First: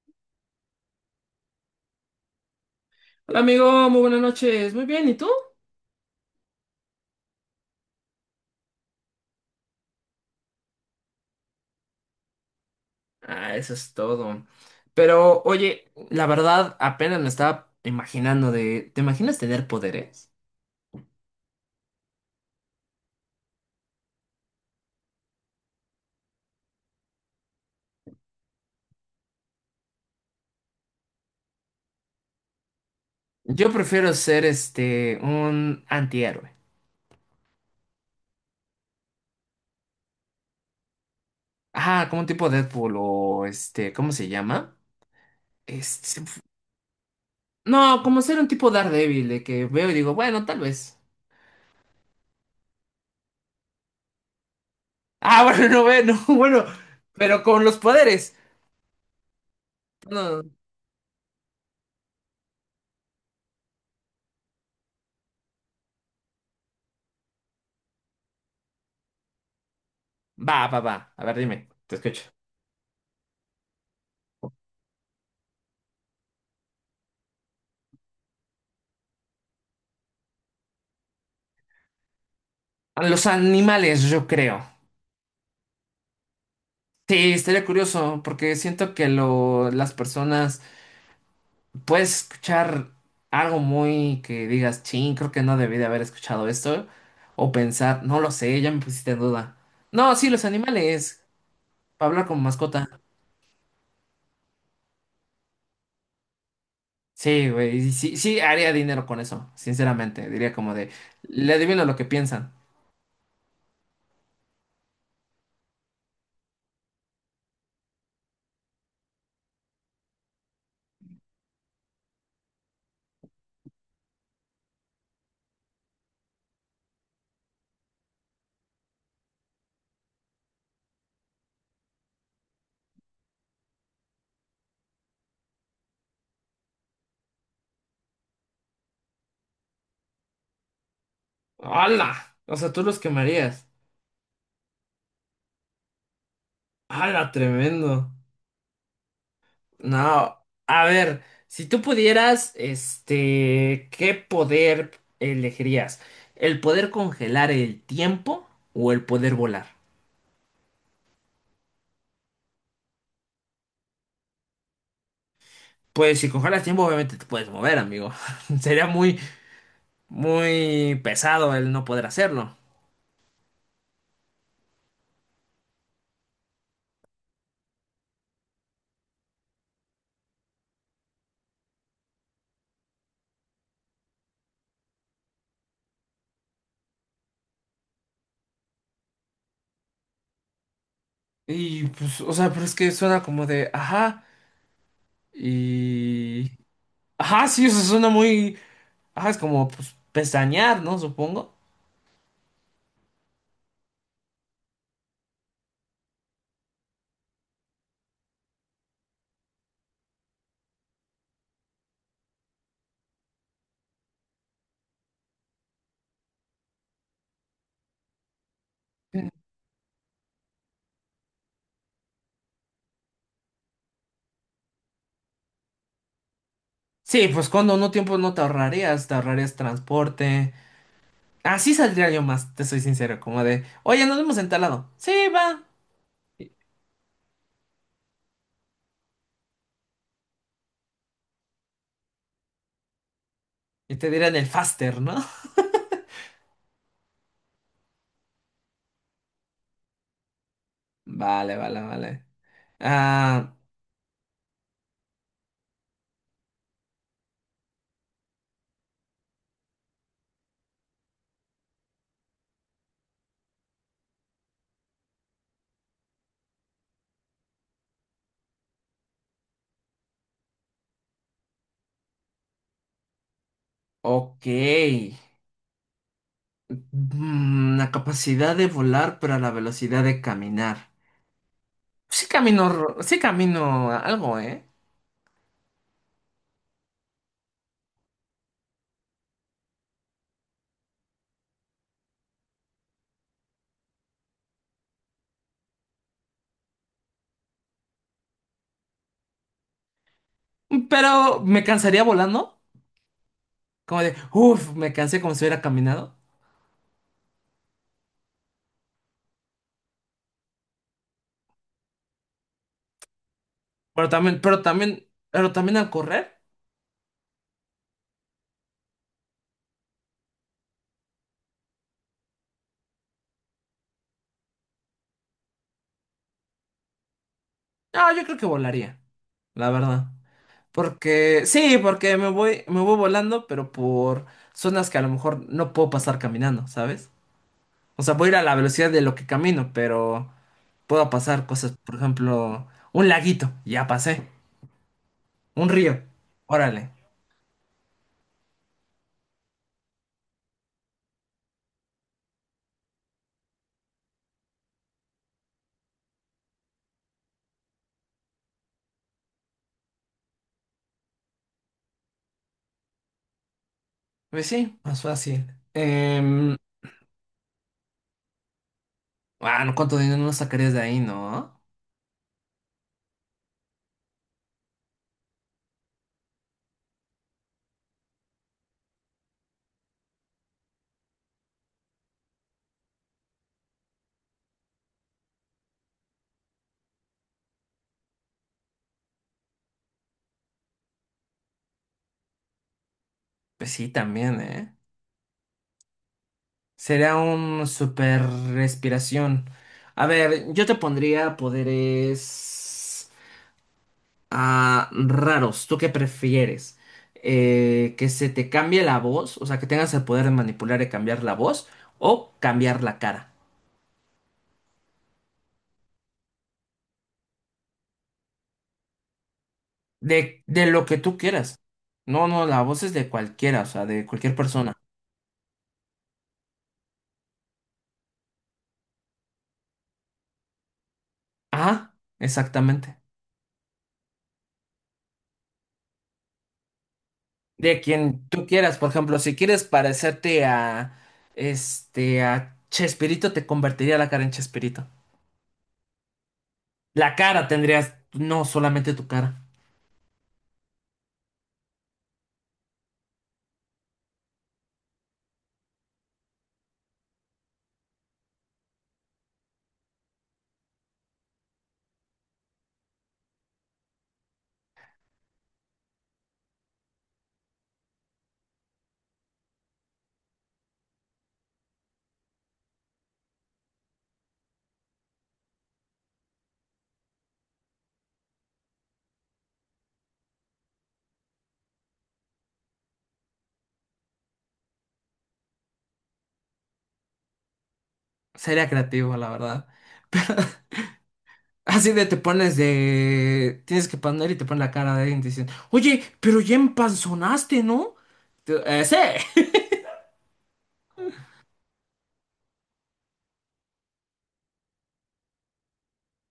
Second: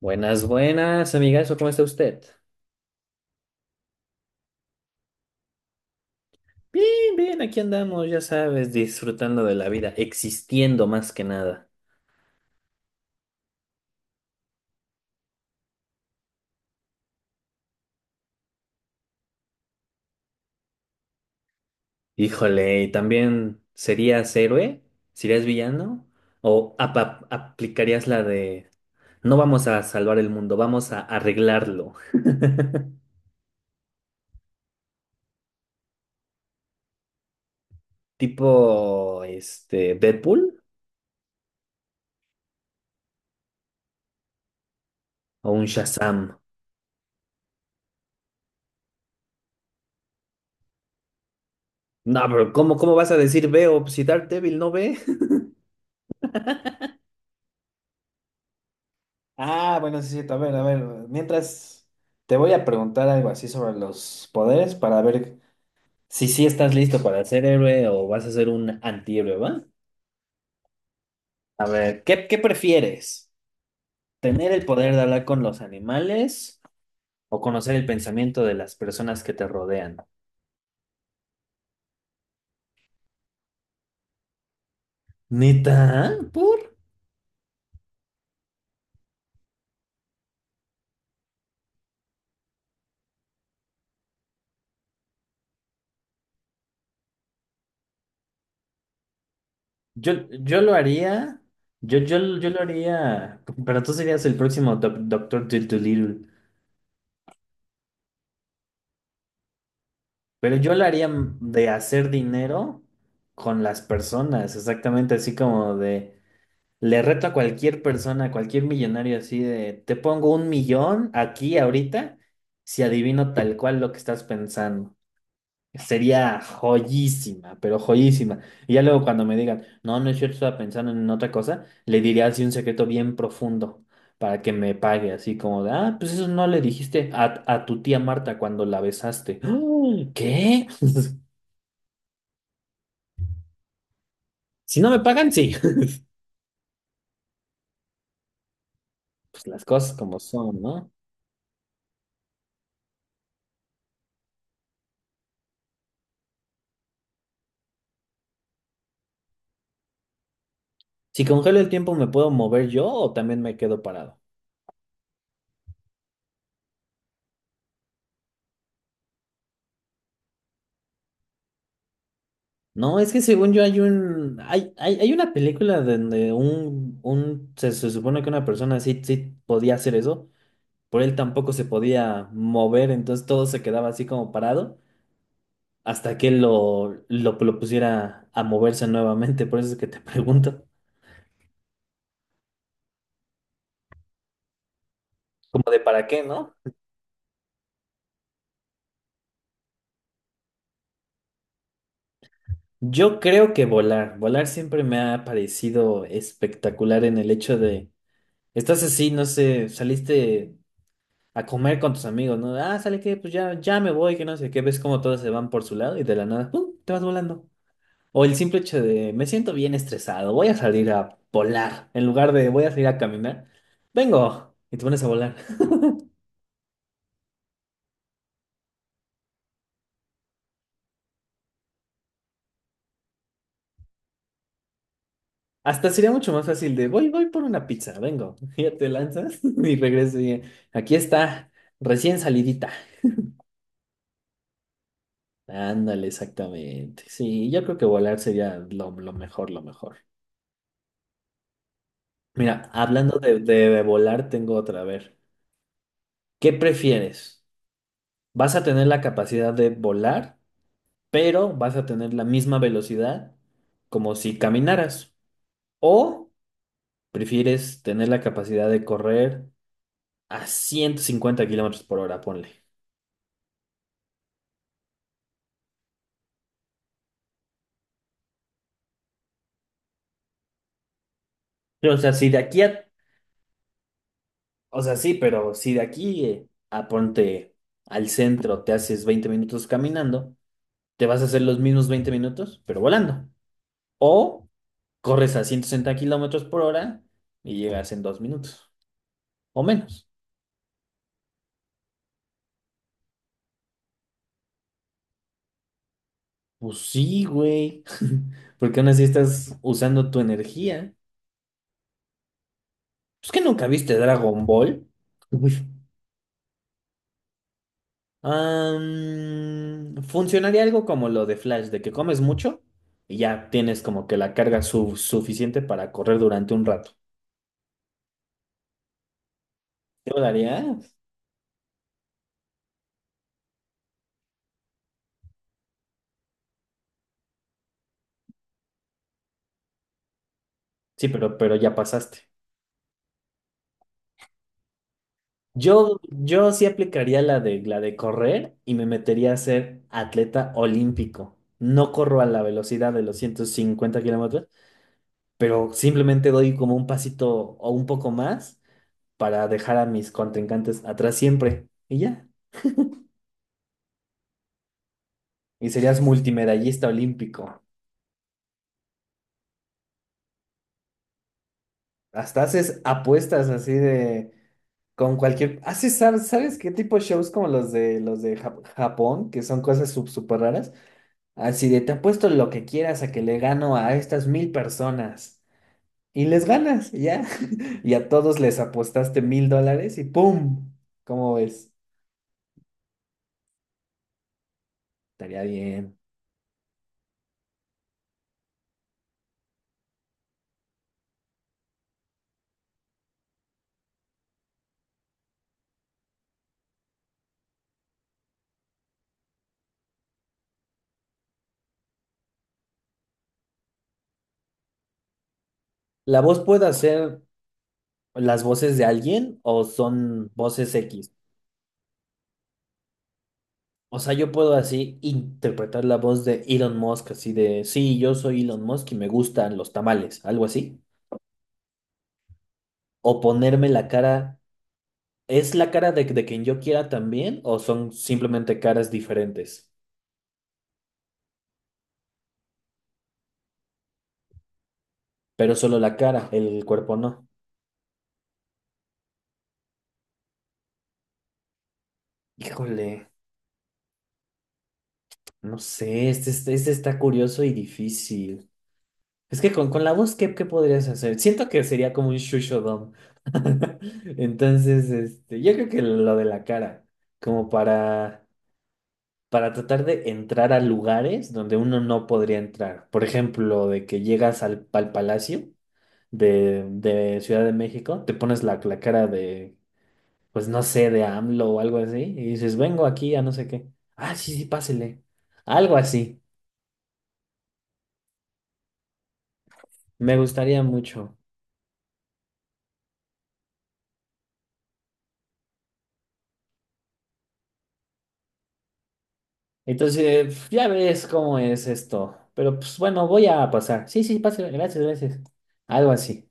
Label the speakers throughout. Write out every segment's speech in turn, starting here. Speaker 1: Buenas, buenas, amigazo, ¿cómo está usted?
Speaker 2: Hola amigo, muy buenas noches. Muy bien, ¿y tú?
Speaker 1: Bien, bien, aquí andamos, ya sabes, disfrutando de la vida, existiendo más que nada.
Speaker 2: Ah, eso es todo. Pero oye, la verdad apenas me estaba imaginando de... ¿Te imaginas tener poderes?
Speaker 1: Híjole, ¿y también serías héroe? ¿Serías villano? ¿O aplicarías la de no vamos a salvar el mundo, vamos a arreglarlo?
Speaker 2: Yo prefiero ser un antihéroe.
Speaker 1: Tipo, Deadpool
Speaker 2: Ajá, como un tipo Deadpool o ¿cómo se llama?
Speaker 1: o un
Speaker 2: Este, se me
Speaker 1: Shazam.
Speaker 2: fu- no, como ser un tipo Daredevil de que veo y digo, bueno, tal vez.
Speaker 1: No, pero ¿cómo vas a decir veo? Si Daredevil no ve.
Speaker 2: Ah, bueno, no ve, no, bueno, pero con los poderes.
Speaker 1: Ah, bueno, sí, es cierto. A
Speaker 2: No,
Speaker 1: ver, a ver. Mientras te voy a preguntar algo así sobre los poderes para ver si sí estás listo para ser héroe o vas a ser un antihéroe, ¿va?
Speaker 2: va, va, va. A ver, dime,
Speaker 1: A
Speaker 2: te
Speaker 1: ver, ¿qué,
Speaker 2: escucho.
Speaker 1: qué prefieres? ¿Tener el poder de hablar con los animales o conocer el pensamiento de las personas que te rodean?
Speaker 2: A los animales, yo creo.
Speaker 1: ¿Neta? ¿Por?
Speaker 2: Sí, estaría curioso, porque siento que las personas puedes escuchar algo muy que digas, ching, creo que no debí de haber escuchado esto, o pensar, no lo sé, ya me pusiste en duda.
Speaker 1: Yo,
Speaker 2: No, sí, los
Speaker 1: yo lo
Speaker 2: animales,
Speaker 1: haría. Yo,
Speaker 2: para hablar
Speaker 1: yo,
Speaker 2: con
Speaker 1: yo lo
Speaker 2: mascota.
Speaker 1: haría. Pero tú serías el próximo Doctor Dolittle.
Speaker 2: Sí, güey, y sí, sí, haría dinero con eso, sinceramente, diría
Speaker 1: Pero
Speaker 2: como
Speaker 1: yo lo
Speaker 2: de,
Speaker 1: haría
Speaker 2: le
Speaker 1: de
Speaker 2: adivino lo que
Speaker 1: hacer
Speaker 2: piensan.
Speaker 1: dinero con las personas, exactamente así como de, le reto a cualquier persona, a cualquier millonario así de, te pongo 1 millón aquí ahorita si adivino tal cual lo que estás pensando. Sería joyísima, pero joyísima. Y ya luego cuando me digan, no, no es cierto, estaba pensando en otra cosa, le diría así un secreto bien profundo para que me pague, así como de, ah, pues eso no le dijiste a tu tía Marta cuando la besaste. ¿Qué?
Speaker 2: ¡Hala! O sea, tú los quemarías.
Speaker 1: Si no me pagan, sí.
Speaker 2: ¡Hala, tremendo!
Speaker 1: Pues las cosas como
Speaker 2: No,
Speaker 1: son,
Speaker 2: a
Speaker 1: ¿no?
Speaker 2: ver, si tú pudieras, ¿qué poder elegirías? ¿El poder congelar el tiempo o el poder volar?
Speaker 1: Si congelo el tiempo, ¿me puedo mover yo o también me quedo parado?
Speaker 2: Pues si congelas tiempo, obviamente te puedes mover, amigo. Sería muy pesado el no poder hacerlo.
Speaker 1: No, es que según yo hay una película donde se, se supone que una persona sí, sí podía hacer eso, pero él tampoco se podía mover, entonces todo se quedaba así como parado hasta que él lo pusiera a moverse nuevamente. Por eso es que te pregunto,
Speaker 2: Y pues, o sea, pero es que suena como de, ajá,
Speaker 1: como de para qué,
Speaker 2: y...
Speaker 1: ¿no?
Speaker 2: Ajá, sí, o sea, suena muy... Ajá, es como, pues, pestañear, ¿no? Supongo.
Speaker 1: Yo creo que volar, volar siempre me ha parecido espectacular en el hecho de. Estás así, no sé, saliste a comer con tus amigos, ¿no? Ah, ¿sale que? Pues ya, ya me voy, que no sé qué. Ves como todos se van por su lado y de la nada, ¡pum! Te vas volando. O el simple hecho de, me siento bien estresado, voy a salir a volar. En lugar de, voy a salir a caminar, vengo. Y te pones a volar.
Speaker 2: Sí, pues cuando no tiempo no te ahorrarías, te ahorrarías transporte. Así saldría yo más, te soy sincero, como de, oye, nos vemos en tal lado. Sí, va.
Speaker 1: Hasta sería mucho más
Speaker 2: Y
Speaker 1: fácil de, voy por una pizza, vengo. Y ya te lanzas y regresas y aquí está, recién salidita.
Speaker 2: y te dirán el faster, ¿no?
Speaker 1: Ándale, exactamente. Sí, yo creo que volar sería lo mejor, lo mejor.
Speaker 2: Vale, vale, vale.
Speaker 1: Mira, hablando de,
Speaker 2: Ah,
Speaker 1: de- volar, tengo otra. A ver, ¿qué prefieres? ¿Vas a tener la capacidad de volar, pero vas a tener la misma velocidad como si caminaras? ¿O prefieres tener la capacidad de correr a 150 kilómetros por hora? Ponle.
Speaker 2: ok. La capacidad de volar, pero a la velocidad de caminar.
Speaker 1: Pero, o sea,
Speaker 2: Sí
Speaker 1: si de aquí
Speaker 2: camino,
Speaker 1: a.
Speaker 2: sí camino algo, ¿eh?
Speaker 1: O sea, sí, pero si de aquí a ponte al centro te haces 20 minutos caminando, te vas a hacer los mismos 20 minutos, pero volando. O corres a 160 kilómetros por hora y llegas en 2 minutos o menos.
Speaker 2: Pero me cansaría volando. Como de, uff, me cansé como si hubiera caminado.
Speaker 1: Pues sí, güey. Porque aún así estás usando tu energía. Pues que nunca viste Dragon Ball.
Speaker 2: Pero
Speaker 1: Uy.
Speaker 2: también al correr.
Speaker 1: Funcionaría algo como lo de Flash, de que comes mucho y ya tienes como que la carga suficiente para correr durante un rato.
Speaker 2: No, yo creo que volaría, la verdad.
Speaker 1: ¿Te lo daría?
Speaker 2: Porque, sí, porque me voy volando, pero por zonas que a lo mejor no puedo pasar caminando, ¿sabes? O sea, voy a ir a la velocidad de lo que camino, pero
Speaker 1: Sí,
Speaker 2: puedo
Speaker 1: pero,
Speaker 2: pasar
Speaker 1: pero
Speaker 2: cosas,
Speaker 1: ya
Speaker 2: por
Speaker 1: pasaste.
Speaker 2: ejemplo, un laguito, ya pasé, un
Speaker 1: Yo,
Speaker 2: río,
Speaker 1: yo sí
Speaker 2: órale.
Speaker 1: aplicaría la de correr y me metería a ser atleta olímpico. No corro a la velocidad de los 150 kilómetros, pero simplemente doy como un pasito o un poco más para dejar a mis contrincantes atrás siempre. Y ya.
Speaker 2: Pues sí, más fácil.
Speaker 1: Y serías
Speaker 2: Em,
Speaker 1: multimedallista olímpico.
Speaker 2: bueno, ¿cuánto dinero no sacarías de ahí, no?
Speaker 1: Hasta haces apuestas así de con cualquier. Haces, ¿sabes qué tipo de shows como los de Japón, que son cosas súper raras? Así de, te apuesto lo que quieras a que le gano a estas 1000 personas. Y les ganas, ya. Y a todos les apostaste $1000 y ¡pum! ¿Cómo ves?
Speaker 2: Pues sí, también, ¿eh?
Speaker 1: Estaría bien.
Speaker 2: Sería un super respiración. A ver, yo te pondría poderes a raros. ¿Tú qué prefieres? ¿Que se te cambie la voz? O sea, que tengas el poder de manipular y cambiar la voz o cambiar la cara.
Speaker 1: ¿La voz puede hacer las voces de alguien o son
Speaker 2: De
Speaker 1: voces
Speaker 2: lo que
Speaker 1: X?
Speaker 2: tú quieras. No, no, la voz es de cualquiera, o sea,
Speaker 1: O
Speaker 2: de
Speaker 1: sea, yo
Speaker 2: cualquier
Speaker 1: puedo
Speaker 2: persona.
Speaker 1: así interpretar la voz de Elon Musk, así de, sí, yo soy Elon Musk y me gustan los tamales, algo así.
Speaker 2: Ajá, exactamente.
Speaker 1: O ponerme la cara, ¿es la cara de quien yo quiera también o
Speaker 2: De
Speaker 1: son
Speaker 2: quien tú
Speaker 1: simplemente
Speaker 2: quieras, por
Speaker 1: caras
Speaker 2: ejemplo, si quieres
Speaker 1: diferentes?
Speaker 2: parecerte a a Chespirito, te convertiría la cara en Chespirito.
Speaker 1: Pero solo la cara, el cuerpo
Speaker 2: La
Speaker 1: no.
Speaker 2: cara tendrías, no solamente tu cara.
Speaker 1: Híjole, no sé, este está curioso y difícil. Es que con la voz, ¿qué podrías hacer? Siento que sería como un shushodom. Entonces, yo creo que lo de la cara, como para tratar de entrar a lugares donde uno no podría entrar. Por ejemplo, de que llegas al Palacio de Ciudad de México, te pones la cara de pues no sé, de AMLO o algo así, y dices, vengo aquí a no sé qué. Ah, sí, sí, pásele. Algo así.
Speaker 2: Sería creativo, la verdad.
Speaker 1: Me gustaría mucho.
Speaker 2: Así de te pones de... Tienes que poner y te pones la cara de alguien y te dicen, oye, pero ya empanzonaste, ¿no? Tú, sí.
Speaker 1: Entonces, ya ves cómo es esto. Pero pues bueno, voy a pasar. Sí, sí, pásele. Gracias, gracias. Algo así.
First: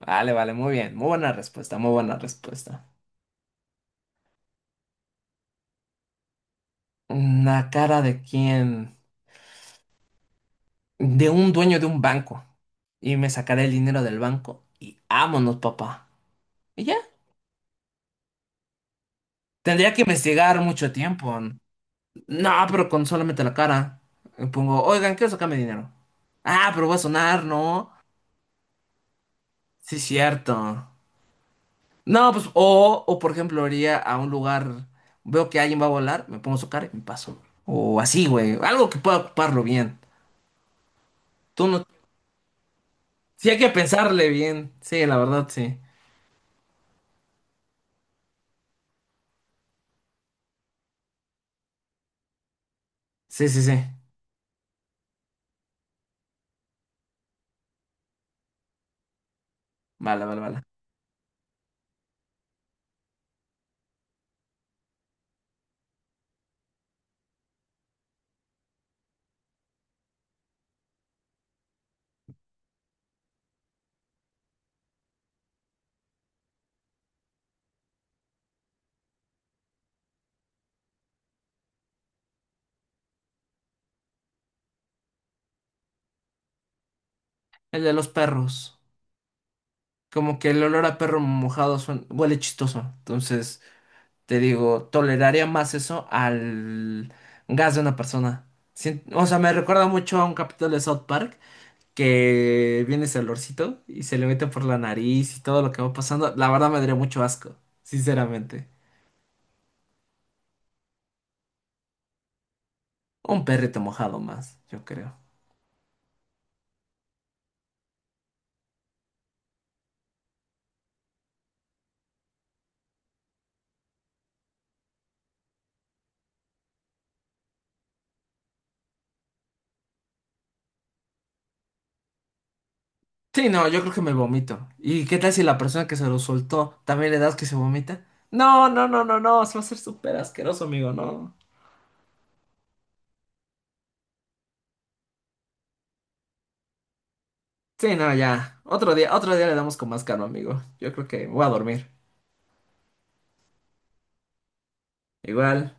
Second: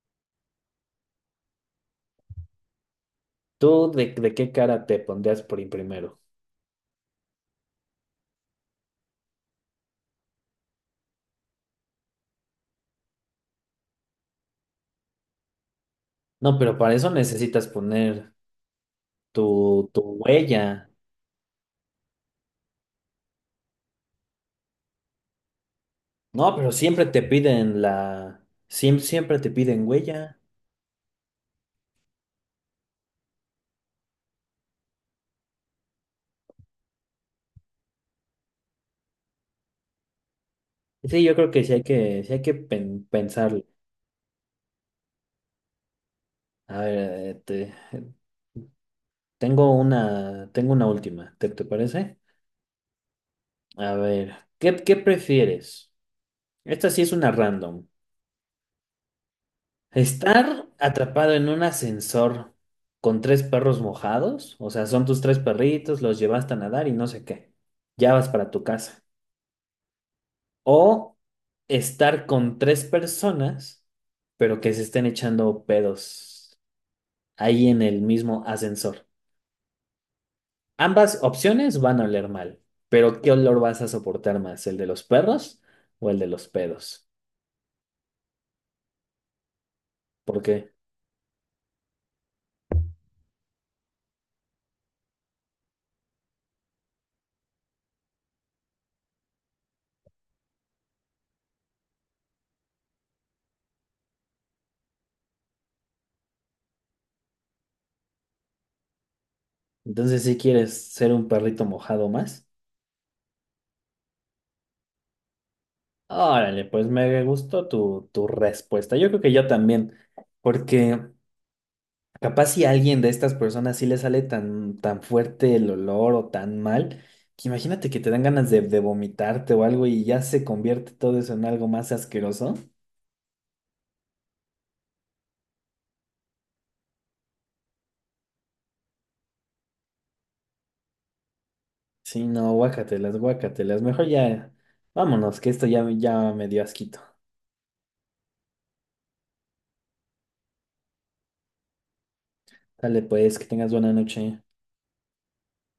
Speaker 2: Vale, vale, muy bien. Muy buena respuesta, muy buena respuesta.
Speaker 1: ¿Tú de qué cara te pondrías por ir primero?
Speaker 2: ¿La cara de quién? De un dueño de un banco. Y me sacaré el dinero del banco y vámonos, papá.
Speaker 1: No, pero
Speaker 2: Y
Speaker 1: para
Speaker 2: ya.
Speaker 1: eso necesitas poner tu,
Speaker 2: Tendría
Speaker 1: tu
Speaker 2: que investigar
Speaker 1: huella.
Speaker 2: mucho tiempo. No, pero con solamente la cara. Me pongo, oigan, quiero sacarme dinero.
Speaker 1: No,
Speaker 2: Ah,
Speaker 1: pero
Speaker 2: pero voy a
Speaker 1: siempre te
Speaker 2: sonar,
Speaker 1: piden
Speaker 2: ¿no?
Speaker 1: la. Siempre, siempre te piden
Speaker 2: Sí,
Speaker 1: huella.
Speaker 2: cierto. No, pues, o por ejemplo, iría a un lugar, veo que alguien va a volar, me pongo su cara y me paso. O así, güey. Algo que pueda ocuparlo bien.
Speaker 1: Sí, yo creo que
Speaker 2: Tú
Speaker 1: sí hay
Speaker 2: no.
Speaker 1: que, sí hay que pen-
Speaker 2: Sí, hay
Speaker 1: pensarlo.
Speaker 2: que pensarle bien. Sí, la verdad, sí.
Speaker 1: A ver, eh, te- tengo una última, ¿te parece?
Speaker 2: Sí, sí, sí.
Speaker 1: A ver, ¿qué prefieres? Esta sí es una random.
Speaker 2: Vale, vale, vale.
Speaker 1: ¿Estar atrapado en un ascensor con tres perros mojados? O sea, son tus tres perritos, los llevaste a nadar y no sé qué. Ya vas para tu casa. O estar con tres personas, pero que se estén echando pedos ahí en el mismo ascensor. Ambas opciones van a oler mal, pero ¿qué olor vas a soportar más? ¿El de los perros o el de los pedos?
Speaker 2: El de los perros. Como
Speaker 1: ¿Por
Speaker 2: que el
Speaker 1: qué?
Speaker 2: olor a perro mojado suena- huele chistoso. Entonces, te digo, toleraría más eso al gas de una persona. Sien- O sea, me recuerda mucho a un capítulo de South Park que viene ese olorcito y se le mete por la nariz y todo lo que va pasando, la verdad me daría mucho asco, sinceramente.
Speaker 1: Entonces, si quieres ser un perrito mojado más,
Speaker 2: Un perrito mojado más, yo creo.
Speaker 1: órale, pues me gustó tu, tu respuesta. Yo creo que yo también, porque capaz si a alguien de estas personas sí le sale tan, tan fuerte el olor o tan mal, que imagínate que te dan ganas de vomitarte o algo y ya se convierte todo eso en algo más asqueroso.
Speaker 2: Sí, no, yo creo que me vomito. ¿Y qué tal si la persona que se lo soltó también le das que se vomita? No, no, no, no, no, se va a hacer súper asqueroso, amigo, no.
Speaker 1: Sí, no, guácatelas, guácatelas. Mejor ya, vámonos, que esto ya, ya me dio asquito.
Speaker 2: Sí, no, ya. Otro día le damos con más calma, amigo. Yo creo que voy a dormir.
Speaker 1: Dale pues, que tengas buena noche.
Speaker 2: Igual.